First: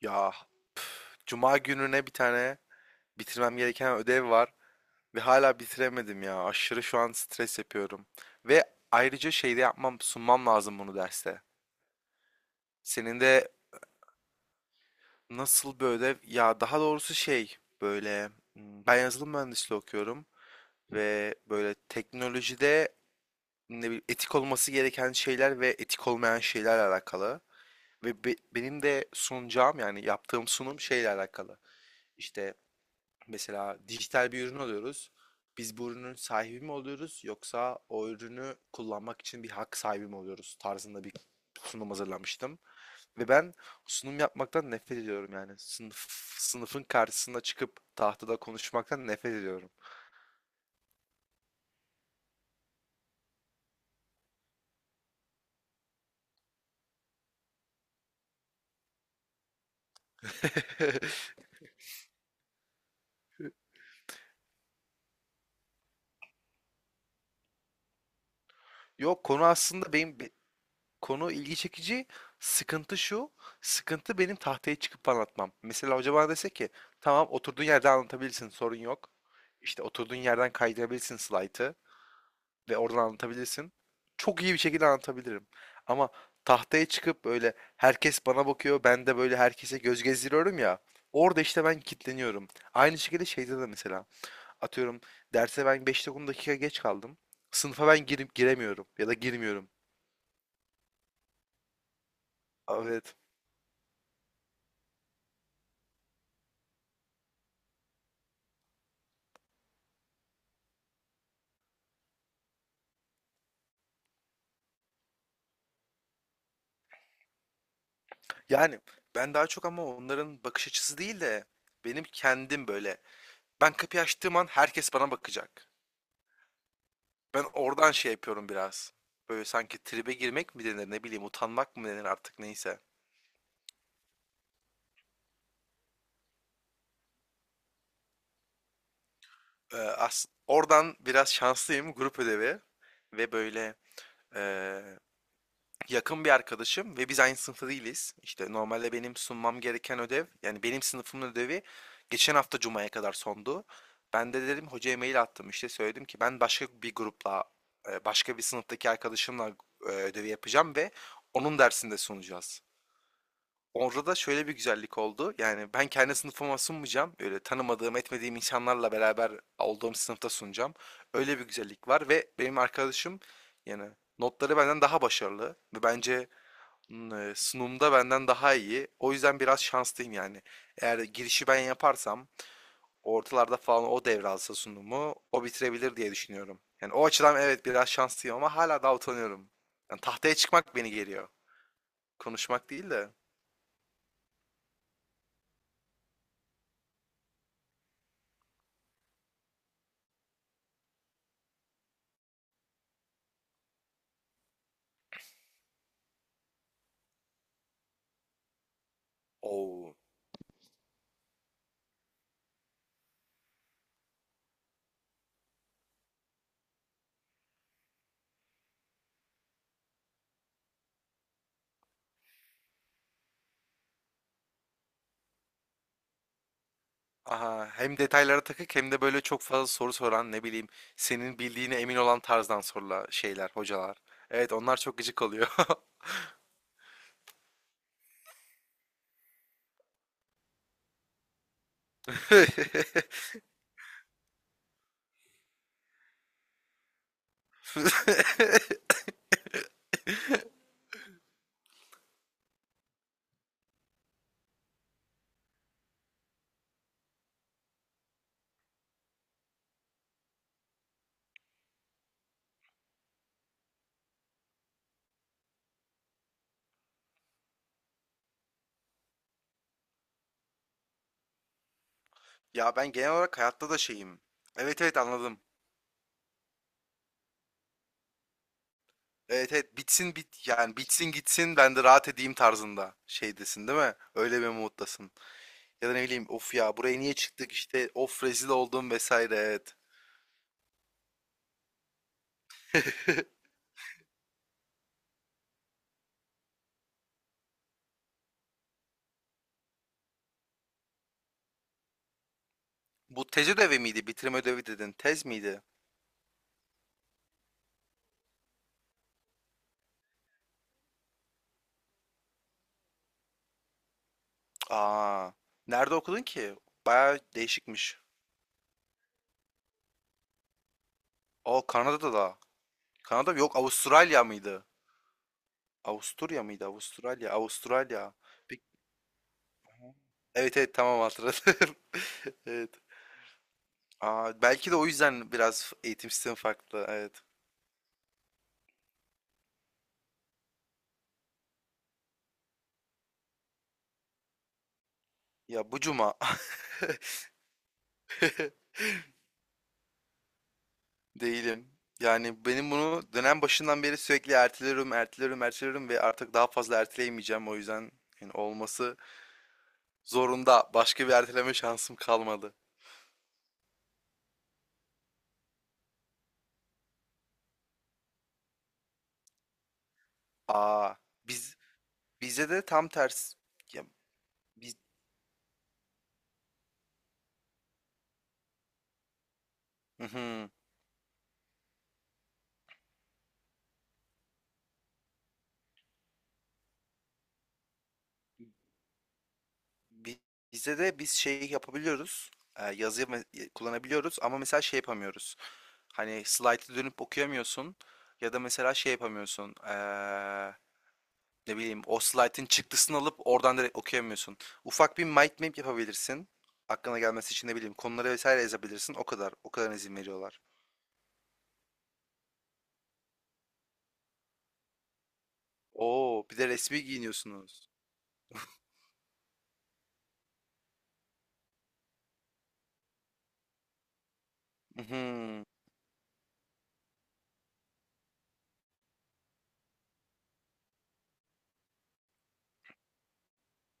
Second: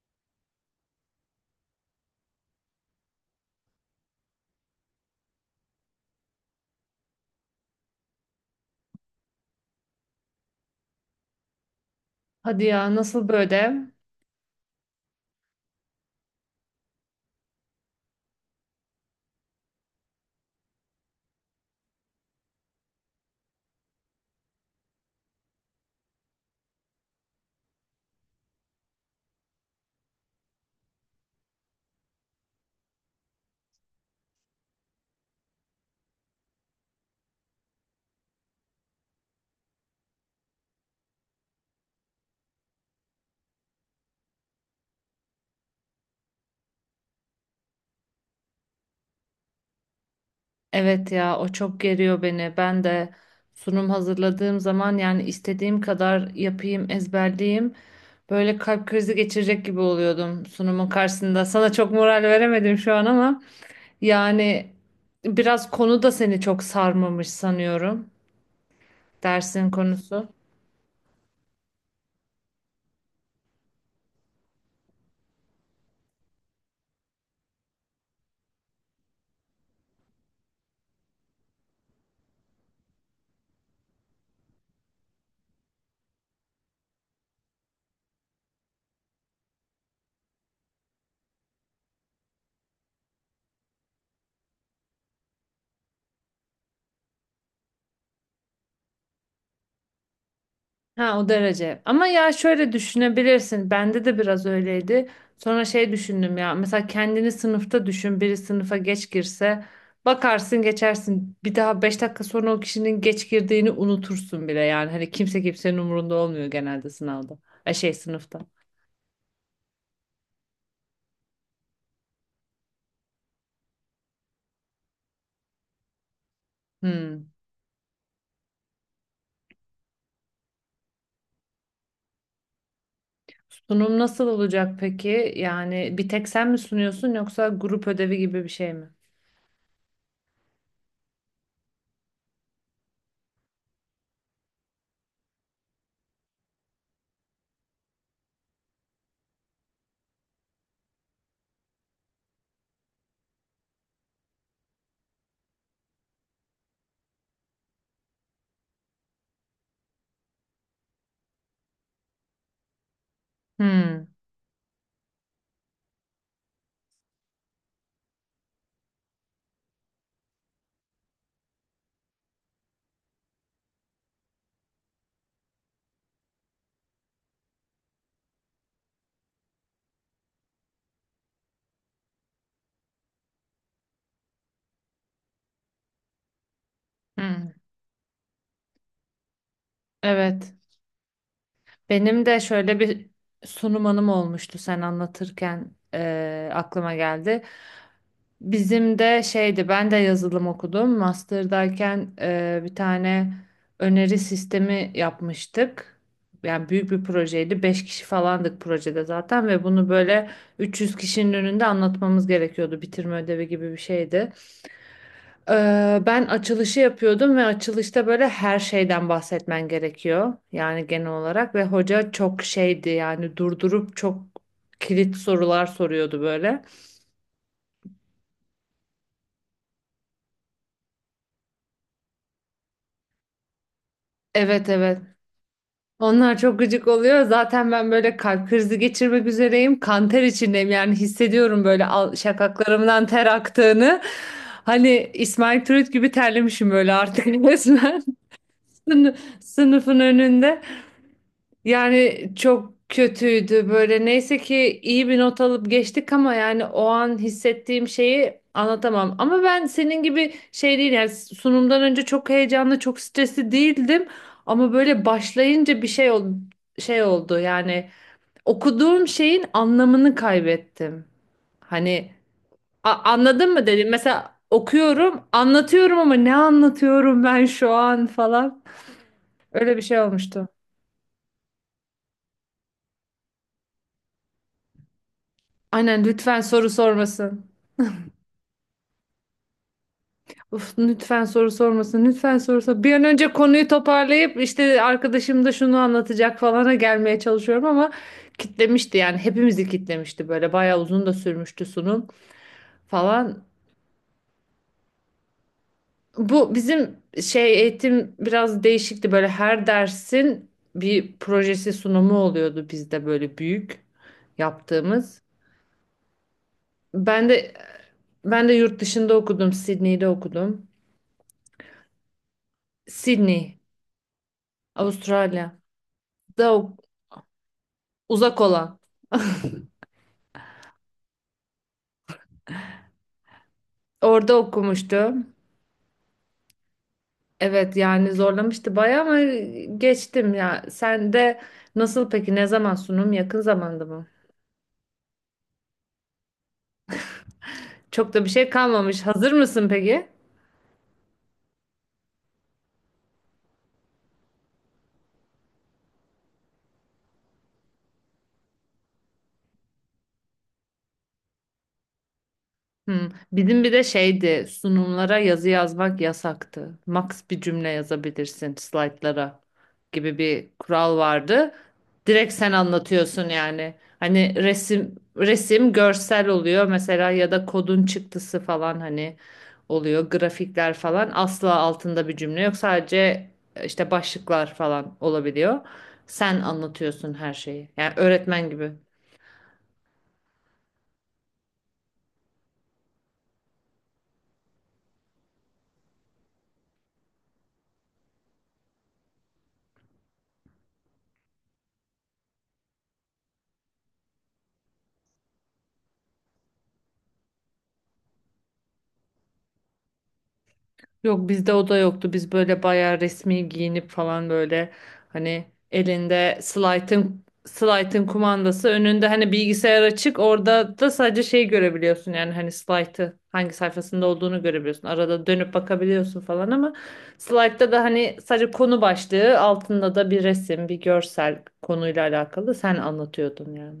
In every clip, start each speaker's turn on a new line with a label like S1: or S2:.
S1: Ya cuma gününe bir tane bitirmem gereken ödev var ve hala bitiremedim ya. Aşırı şu an stres yapıyorum. Ve ayrıca sunmam lazım bunu derste.
S2: Hadi ya
S1: Senin
S2: nasıl
S1: de
S2: böyle?
S1: nasıl bir ödev? Ya daha doğrusu şey böyle ben yazılım mühendisliği okuyorum ve böyle teknolojide ne bileyim, etik olması gereken şeyler ve etik olmayan şeylerle alakalı. Ve benim de sunacağım yani yaptığım sunum şeyle alakalı. İşte mesela dijital bir ürün alıyoruz. Biz bu ürünün sahibi mi oluyoruz yoksa o ürünü kullanmak için bir hak sahibi mi oluyoruz tarzında bir sunum hazırlamıştım. Ve ben sunum yapmaktan nefret ediyorum yani. Sınıfın karşısına çıkıp tahtada konuşmaktan nefret ediyorum.
S2: Evet ya o çok geriyor beni. Ben de sunum hazırladığım zaman yani istediğim kadar yapayım, ezberleyeyim. Böyle kalp krizi geçirecek gibi oluyordum sunumun karşısında. Sana çok moral veremedim şu an ama yani biraz konu da seni çok sarmamış sanıyorum.
S1: Yok, konu
S2: Dersin
S1: aslında
S2: konusu.
S1: konu ilgi çekici. Sıkıntı şu. Sıkıntı benim tahtaya çıkıp anlatmam. Mesela hoca bana dese ki tamam oturduğun yerde anlatabilirsin, sorun yok. İşte oturduğun yerden kaydırabilirsin slaytı ve oradan anlatabilirsin. Çok iyi bir şekilde anlatabilirim. Ama tahtaya çıkıp böyle herkes bana bakıyor, ben de böyle herkese göz gezdiriyorum ya. Orada işte ben kilitleniyorum. Aynı şekilde şeyde de mesela. Atıyorum derse ben 5-10 dakika geç kaldım. Sınıfa ben girip giremiyorum ya da girmiyorum.
S2: Ha o derece. Ama ya şöyle
S1: Evet.
S2: düşünebilirsin. Bende de biraz öyleydi. Sonra şey düşündüm ya. Mesela kendini sınıfta düşün. Biri sınıfa geç girse bakarsın geçersin. Bir daha 5 dakika sonra o kişinin geç girdiğini unutursun bile. Yani hani kimse kimsenin umurunda olmuyor genelde sınavda. E şey sınıfta.
S1: Yani ben daha çok ama onların bakış açısı değil de benim kendim böyle. Ben kapıyı açtığım an herkes bana bakacak.
S2: Hmm.
S1: Ben oradan şey yapıyorum biraz. Böyle sanki tribe girmek mi denir, ne bileyim, utanmak mı denir, artık neyse.
S2: Sunum nasıl olacak peki? Yani bir tek sen mi sunuyorsun yoksa grup ödevi gibi bir şey mi?
S1: As Oradan biraz şanslıyım, grup ödevi ve böyle eee, yakın bir arkadaşım ve biz aynı sınıfta değiliz. İşte normalde benim sunmam gereken ödev, yani benim sınıfımın ödevi, geçen hafta Cuma'ya kadar sondu. Ben de dedim, hocaya mail attım, işte söyledim ki ben başka bir grupla, başka bir sınıftaki arkadaşımla, ödevi yapacağım ve onun dersinde sunacağız.
S2: Hmm.
S1: Orada da şöyle bir güzellik oldu. Yani ben kendi sınıfıma sunmayacağım. Öyle tanımadığım, etmediğim insanlarla beraber olduğum sınıfta sunacağım. Öyle bir güzellik var ve benim arkadaşım, yani notları benden daha başarılı ve bence sunumda benden daha iyi. O yüzden biraz şanslıyım yani. Eğer girişi ben yaparsam, ortalarda falan o devralsa sunumu, o bitirebilir diye düşünüyorum. Yani o açıdan
S2: Hmm.
S1: evet biraz şanslıyım ama hala daha utanıyorum. Yani tahtaya
S2: Evet.
S1: çıkmak beni geriyor.
S2: Benim de
S1: Konuşmak
S2: şöyle
S1: değil
S2: bir
S1: de.
S2: sunum anım olmuştu sen anlatırken aklıma geldi. Bizim de şeydi ben de yazılım okudum. Master'dayken bir tane öneri sistemi yapmıştık. Yani büyük bir projeydi. 5 kişi falandık projede zaten ve bunu
S1: Oo.
S2: böyle 300 kişinin önünde anlatmamız gerekiyordu. Bitirme ödevi gibi bir şeydi. Ben açılışı yapıyordum ve açılışta böyle her şeyden bahsetmen gerekiyor. Yani genel olarak ve hoca çok şeydi yani durdurup çok kilit sorular soruyordu böyle.
S1: Aha, hem detaylara takık hem de böyle çok fazla soru soran, ne bileyim, senin bildiğine emin olan tarzdan sorular şeyler hocalar. Evet,
S2: Evet,
S1: onlar çok
S2: evet.
S1: gıcık oluyor.
S2: Onlar çok gıcık oluyor. Zaten ben böyle kalp krizi geçirmek üzereyim. Kan ter içindeyim yani hissediyorum böyle şakaklarımdan ter aktığını. Hani İsmail Türüt gibi terlemişim böyle artık resmen sınıfın önünde. Yani çok kötüydü böyle. Neyse ki iyi bir not alıp geçtik ama yani o an hissettiğim şeyi anlatamam. Ama ben senin gibi şey değil yani sunumdan önce çok heyecanlı, çok stresli değildim. Ama böyle başlayınca bir şey oldu, şey oldu yani okuduğum şeyin anlamını kaybettim. Hani
S1: Ya ben genel olarak
S2: anladın mı
S1: hayatta da
S2: dedim.
S1: şeyim.
S2: Mesela
S1: Evet evet
S2: okuyorum,
S1: anladım.
S2: anlatıyorum ama ne anlatıyorum ben şu an falan.
S1: Evet evet,
S2: Öyle bir şey
S1: bitsin
S2: olmuştu.
S1: bit yani bitsin gitsin, ben de rahat edeyim tarzında şeydesin değil mi? Öyle bir moddasın. Ya da ne
S2: Aynen
S1: bileyim,
S2: lütfen
S1: of
S2: soru
S1: ya, buraya niye
S2: sormasın.
S1: çıktık işte, of rezil oldum vesaire, evet.
S2: Uf, lütfen soru sormasın. Lütfen soru sor. Bir an önce konuyu toparlayıp işte arkadaşım da şunu anlatacak falana gelmeye çalışıyorum ama kitlemişti yani hepimizi kitlemişti böyle bayağı uzun da sürmüştü sunum
S1: Bu
S2: falan.
S1: tez ödevi miydi? Bitirme ödevi dedin. Tez miydi?
S2: Bu bizim şey eğitim biraz değişikti böyle her dersin bir projesi sunumu oluyordu bizde böyle büyük yaptığımız.
S1: Aa, nerede okudun ki? Baya
S2: Ben de
S1: değişikmiş.
S2: ben de yurt dışında okudum, Sydney'de okudum.
S1: O Kanada'da da. Kanada mı? Yok,
S2: Sydney,
S1: Avustralya mıydı?
S2: Avustralya.
S1: Avusturya
S2: Da
S1: mıydı? Avustralya. Avustralya.
S2: uzak
S1: Peki-
S2: olan.
S1: Evet evet tamam, hatırladım. Evet.
S2: Orada
S1: Aa, belki de o
S2: okumuştu.
S1: yüzden biraz eğitim sistemi farklı. Evet.
S2: Evet yani zorlamıştı bayağı ama geçtim ya. Sen de nasıl peki? Ne zaman sunum? Yakın zamanda mı?
S1: Ya, bu cuma.
S2: Çok da bir şey kalmamış. Hazır mısın peki?
S1: Değilim. Yani benim bunu dönem başından beri sürekli erteliyorum, erteliyorum, erteliyorum ve artık daha fazla erteleyemeyeceğim. O yüzden yani olması zorunda. Başka bir erteleme şansım kalmadı.
S2: Hı. Bizim bir de şeydi sunumlara yazı yazmak yasaktı. Max bir cümle yazabilirsin slaytlara gibi bir
S1: Aa,
S2: kural vardı.
S1: biz
S2: Direkt
S1: bizde
S2: sen
S1: de tam
S2: anlatıyorsun
S1: tersi.
S2: yani.
S1: Ya,
S2: Hani
S1: biz,
S2: resim görsel oluyor mesela ya da kodun çıktısı falan hani oluyor
S1: Mhm.
S2: grafikler falan asla altında bir cümle yok sadece işte başlıklar falan olabiliyor. Sen anlatıyorsun her şeyi. Yani öğretmen gibi.
S1: Bi- Bizde de biz şey yapabiliyoruz. Yazı kullanabiliyoruz ama mesela şey yapamıyoruz. Hani slaytı dönüp okuyamıyorsun ya da mesela şey yapamıyorsun. Ne bileyim, o slaytın çıktısını alıp oradan direkt okuyamıyorsun. Ufak bir mind map yapabilirsin. Aklına gelmesi için ne bileyim konuları vesaire yazabilirsin. O kadar. O kadar izin veriyorlar.
S2: Yok bizde o da yoktu. Biz böyle bayağı resmi giyinip falan böyle hani
S1: Oo,
S2: elinde
S1: bir de resmi
S2: slaytın
S1: giyiniyorsunuz.
S2: slaytın kumandası önünde hani bilgisayar açık orada da sadece şey görebiliyorsun yani hani slaytı hangi sayfasında olduğunu görebiliyorsun. Arada
S1: Mhm.
S2: dönüp bakabiliyorsun falan ama slaytta da hani sadece konu başlığı altında da bir resim bir görsel konuyla alakalı sen anlatıyordun yani.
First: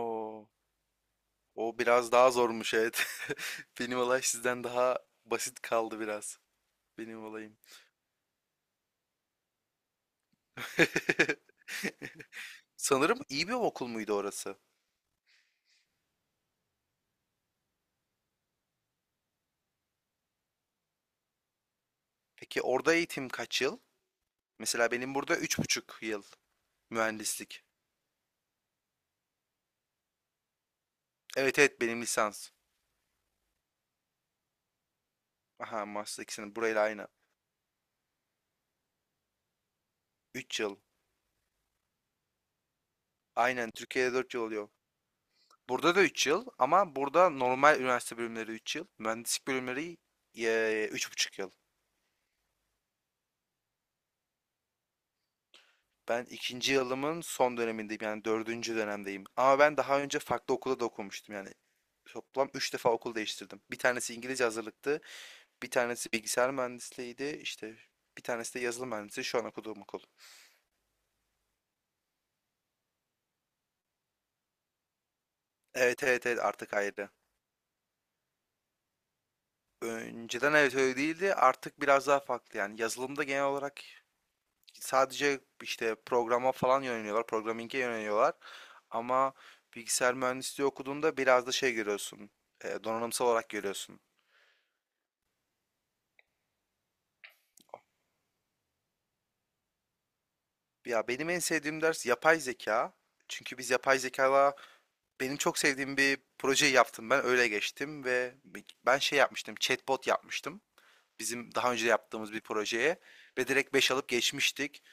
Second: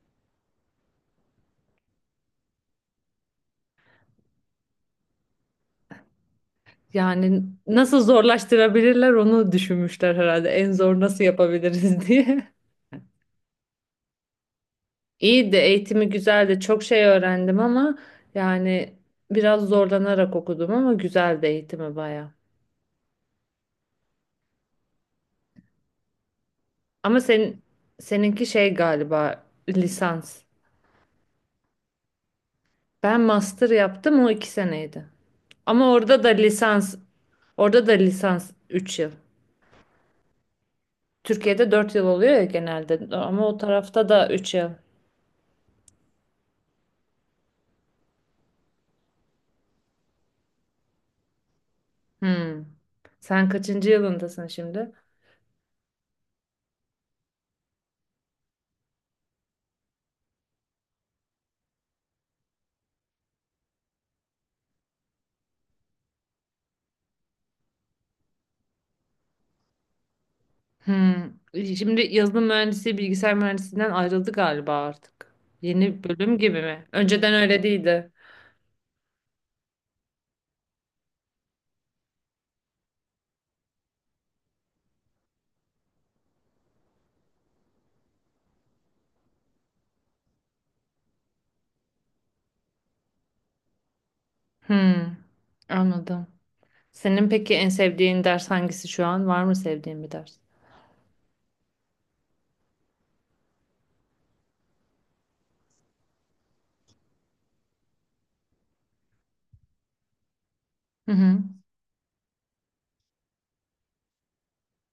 S1: Oo. O biraz daha zormuş evet. Benim olay sizden daha basit kaldı biraz. Benim
S2: Yani
S1: olayım.
S2: nasıl zorlaştırabilirler onu düşünmüşler herhalde en zor nasıl yapabiliriz diye.
S1: Sanırım iyi bir okul muydu orası?
S2: İyi de eğitimi güzeldi. Çok şey öğrendim ama yani biraz zorlanarak okudum ama güzeldi eğitimi baya.
S1: Peki orada eğitim kaç yıl? Mesela benim burada 3,5 yıl
S2: Ama senin
S1: mühendislik.
S2: seninki şey galiba lisans.
S1: Evet evet, benim lisans.
S2: Ben master yaptım o 2 seneydi.
S1: Aha,
S2: Ama
S1: master
S2: orada da
S1: ikisinin burayla
S2: lisans
S1: aynı.
S2: orada da lisans 3 yıl.
S1: 3 yıl.
S2: Türkiye'de 4 yıl oluyor ya genelde ama o
S1: Aynen,
S2: tarafta
S1: Türkiye'de
S2: da
S1: 4 yıl
S2: 3
S1: oluyor.
S2: yıl.
S1: Burada da 3 yıl ama burada normal üniversite bölümleri 3 yıl. Mühendislik bölümleri 3,5 yıl.
S2: Hmm. Sen kaçıncı yılındasın şimdi?
S1: Ben ikinci yılımın son dönemindeyim, yani dördüncü dönemdeyim. Ama ben daha önce farklı okulda da okumuştum yani. Toplam 3 defa okul değiştirdim. Bir tanesi İngilizce hazırlıktı, bir tanesi bilgisayar mühendisliğiydi, işte bir tanesi de yazılım mühendisliği şu an okuduğum okul.
S2: Hmm. Şimdi yazılım mühendisi bilgisayar mühendisliğinden ayrıldı galiba artık.
S1: Evet
S2: Yeni
S1: evet
S2: bölüm
S1: evet
S2: gibi
S1: artık
S2: mi?
S1: ayrı.
S2: Önceden öyle değildi.
S1: Önceden evet öyle değildi, artık biraz daha farklı. Yani yazılımda genel olarak sadece işte programa falan yöneliyorlar, programming'e yöneliyorlar. Ama bilgisayar mühendisliği okuduğunda biraz da şey görüyorsun, donanımsal olarak görüyorsun.
S2: Hmm. Anladım. Senin peki en sevdiğin ders hangisi şu an? Var mı sevdiğin bir ders?
S1: Ya benim en sevdiğim ders yapay zeka. Çünkü biz yapay zekayla benim çok sevdiğim bir projeyi yaptım. Ben öyle geçtim ve ben şey yapmıştım, chatbot yapmıştım.
S2: Hı hı.
S1: Bizim daha önce yaptığımız bir projeye ve direkt 5 alıp geçmiştik.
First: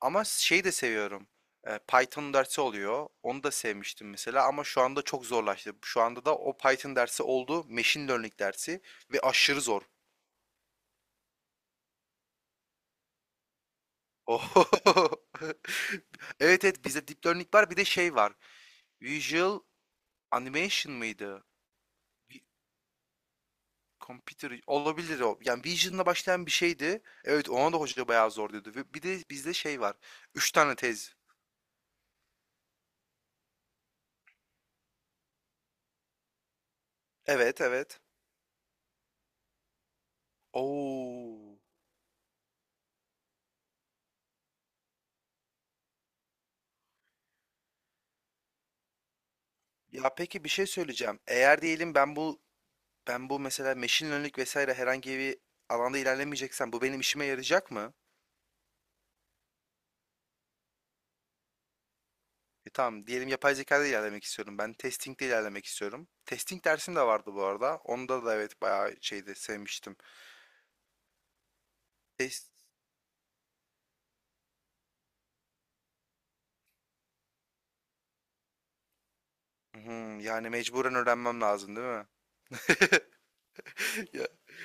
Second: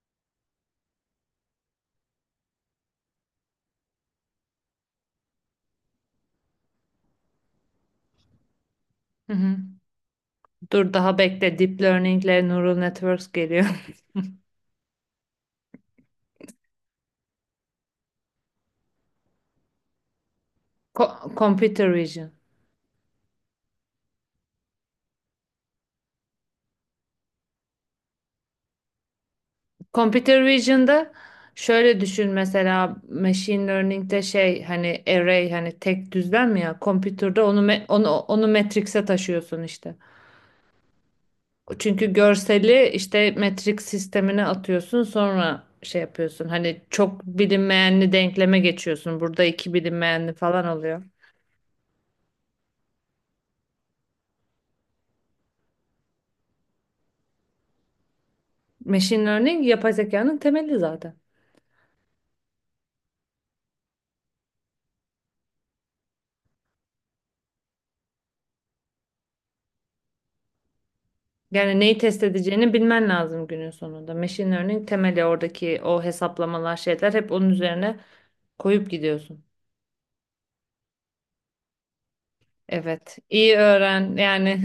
S1: Ama şeyi de seviyorum. E, Python dersi oluyor. Onu da sevmiştim mesela ama şu anda çok zorlaştı. Şu anda da o Python dersi oldu, machine learning dersi ve
S2: Hı hı.
S1: aşırı zor.
S2: Dur daha bekle. Deep Learning ile Neural Networks geliyor.
S1: Oh. Evet evet, bizde deep learning var, bir de şey var. Visual Animation mıydı?
S2: Computer Vision.
S1: Vi- Computer olabilir o. Yani Vision'la başlayan bir şeydi. Evet, ona da hoca bayağı zor diyordu. Ve bir de bizde şey var.
S2: Computer
S1: Üç tane
S2: Vision'da
S1: tez.
S2: şöyle düşün mesela machine learning'de şey hani array hani tek düzlem ya computer'da onu
S1: Evet evet.
S2: onu matrix'e taşıyorsun işte.
S1: Oo.
S2: Çünkü görseli işte metrik sistemine atıyorsun sonra şey yapıyorsun. Hani çok bilinmeyenli denkleme geçiyorsun. Burada iki
S1: Ya
S2: bilinmeyenli
S1: peki bir
S2: falan
S1: şey
S2: oluyor.
S1: söyleyeceğim. Eğer diyelim ben bu mesela machine learning vesaire herhangi bir alanda ilerlemeyeceksem bu benim işime yarayacak mı?
S2: Machine learning yapay zekanın temeli zaten.
S1: E tamam, diyelim yapay zekada ilerlemek istiyorum. Ben testing'de ilerlemek istiyorum. Testing dersim de vardı bu arada. Onda da evet bayağı şeydi, sevmiştim.
S2: Yani neyi test
S1: Test
S2: edeceğini bilmen lazım günün sonunda. Machine learning temeli oradaki o hesaplamalar şeyler hep onun üzerine koyup gidiyorsun.
S1: Hımm, yani mecburen öğrenmem lazım değil mi?
S2: Evet, iyi öğren
S1: Ya
S2: yani.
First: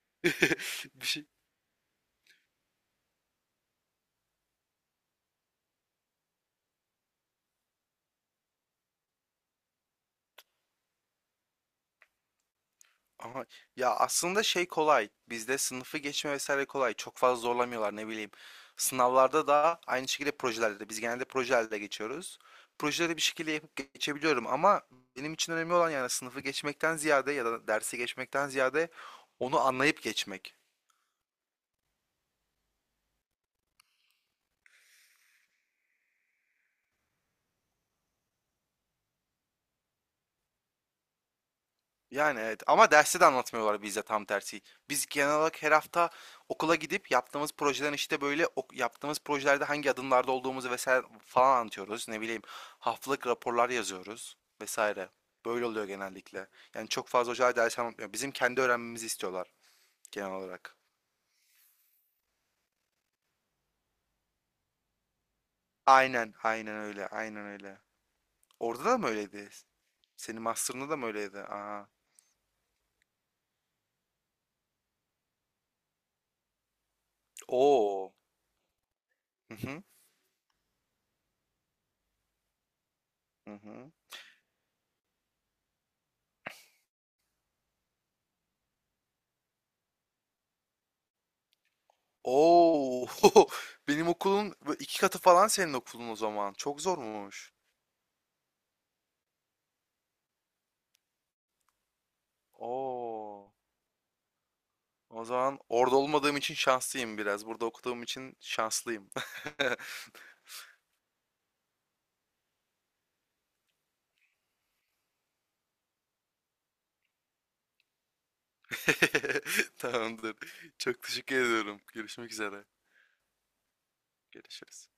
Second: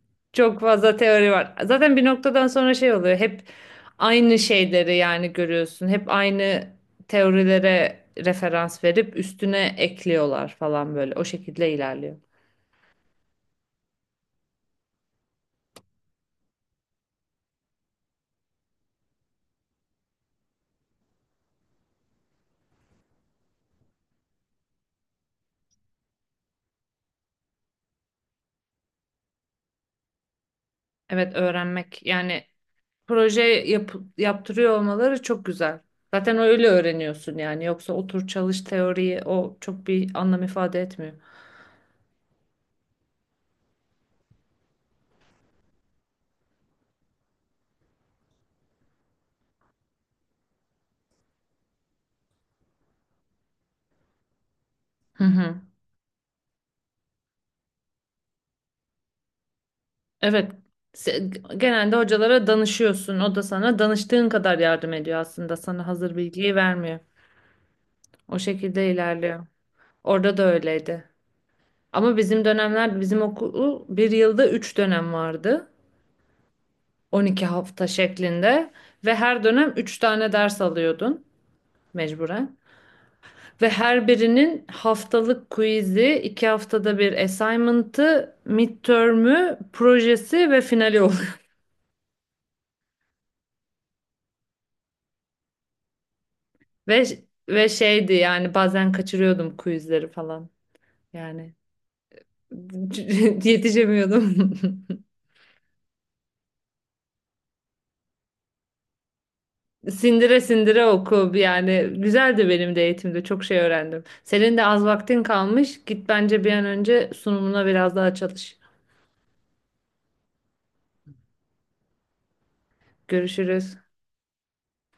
S2: Çok fazla
S1: bir şey
S2: teori var. Zaten bir noktadan sonra şey oluyor. Hep aynı şeyleri yani görüyorsun. Hep aynı teorilere referans verip üstüne ekliyorlar falan böyle. O şekilde ilerliyor.
S1: Aha, ya aslında şey kolay. Bizde sınıfı geçme vesaire kolay. Çok fazla zorlamıyorlar ne bileyim. Sınavlarda da aynı şekilde, projelerde de. Biz genelde projelerde geçiyoruz. Projeleri bir şekilde yapıp geçebiliyorum ama benim için önemli olan yani sınıfı geçmekten ziyade ya da dersi geçmekten ziyade onu anlayıp geçmek.
S2: Evet, öğrenmek yani proje yaptırıyor olmaları çok güzel. Zaten öyle öğreniyorsun yani. Yoksa otur çalış teoriyi o çok bir anlam ifade etmiyor.
S1: Yani evet ama derste de anlatmıyorlar bize, tam tersi. Biz genel olarak her hafta okula gidip yaptığımız projelerin işte böyle yaptığımız projelerde hangi adımlarda olduğumuzu vesaire falan anlatıyoruz. Ne bileyim, haftalık raporlar yazıyoruz vesaire.
S2: Hı hı.
S1: Böyle oluyor genellikle. Yani çok fazla hocalar ders anlatmıyor. Bizim kendi öğrenmemizi istiyorlar genel
S2: Evet.
S1: olarak.
S2: Se- Genelde hocalara danışıyorsun. O da sana danıştığın kadar yardım ediyor aslında. Sana hazır
S1: Aynen,
S2: bilgiyi
S1: aynen
S2: vermiyor.
S1: öyle, aynen öyle.
S2: O
S1: Orada
S2: şekilde
S1: da mı
S2: ilerliyor.
S1: öyleydi?
S2: Orada
S1: Senin
S2: da
S1: master'ında da mı
S2: öyleydi.
S1: öyleydi? Aa.
S2: Ama bizim okulu bir yılda 3 dönem vardı. 12 hafta
S1: Oo.
S2: şeklinde. Ve her
S1: Hı
S2: dönem
S1: hı.
S2: 3 tane ders alıyordun mecburen.
S1: Hı
S2: Ve
S1: hı.
S2: her birinin haftalık quiz'i, 2 haftada bir assignment'ı, midterm'ü, projesi ve finali.
S1: O! Benim okulun bö 2 katı falan senin okulun o zaman. Çok
S2: Ve
S1: zormuş.
S2: ve şeydi yani bazen kaçırıyordum quizleri falan. Yani
S1: O!
S2: yetişemiyordum.
S1: O zaman orada olmadığım için şanslıyım biraz. Burada okuduğum için şanslıyım.
S2: Sindire sindire oku yani güzeldi benim de eğitimde çok şey öğrendim. Senin de az vaktin kalmış. Git bence bir an önce sunumuna biraz daha çalış.
S1: Tamamdır. Çok teşekkür ediyorum. Görüşmek üzere.
S2: Görüşürüz.
S1: Görüşürüz.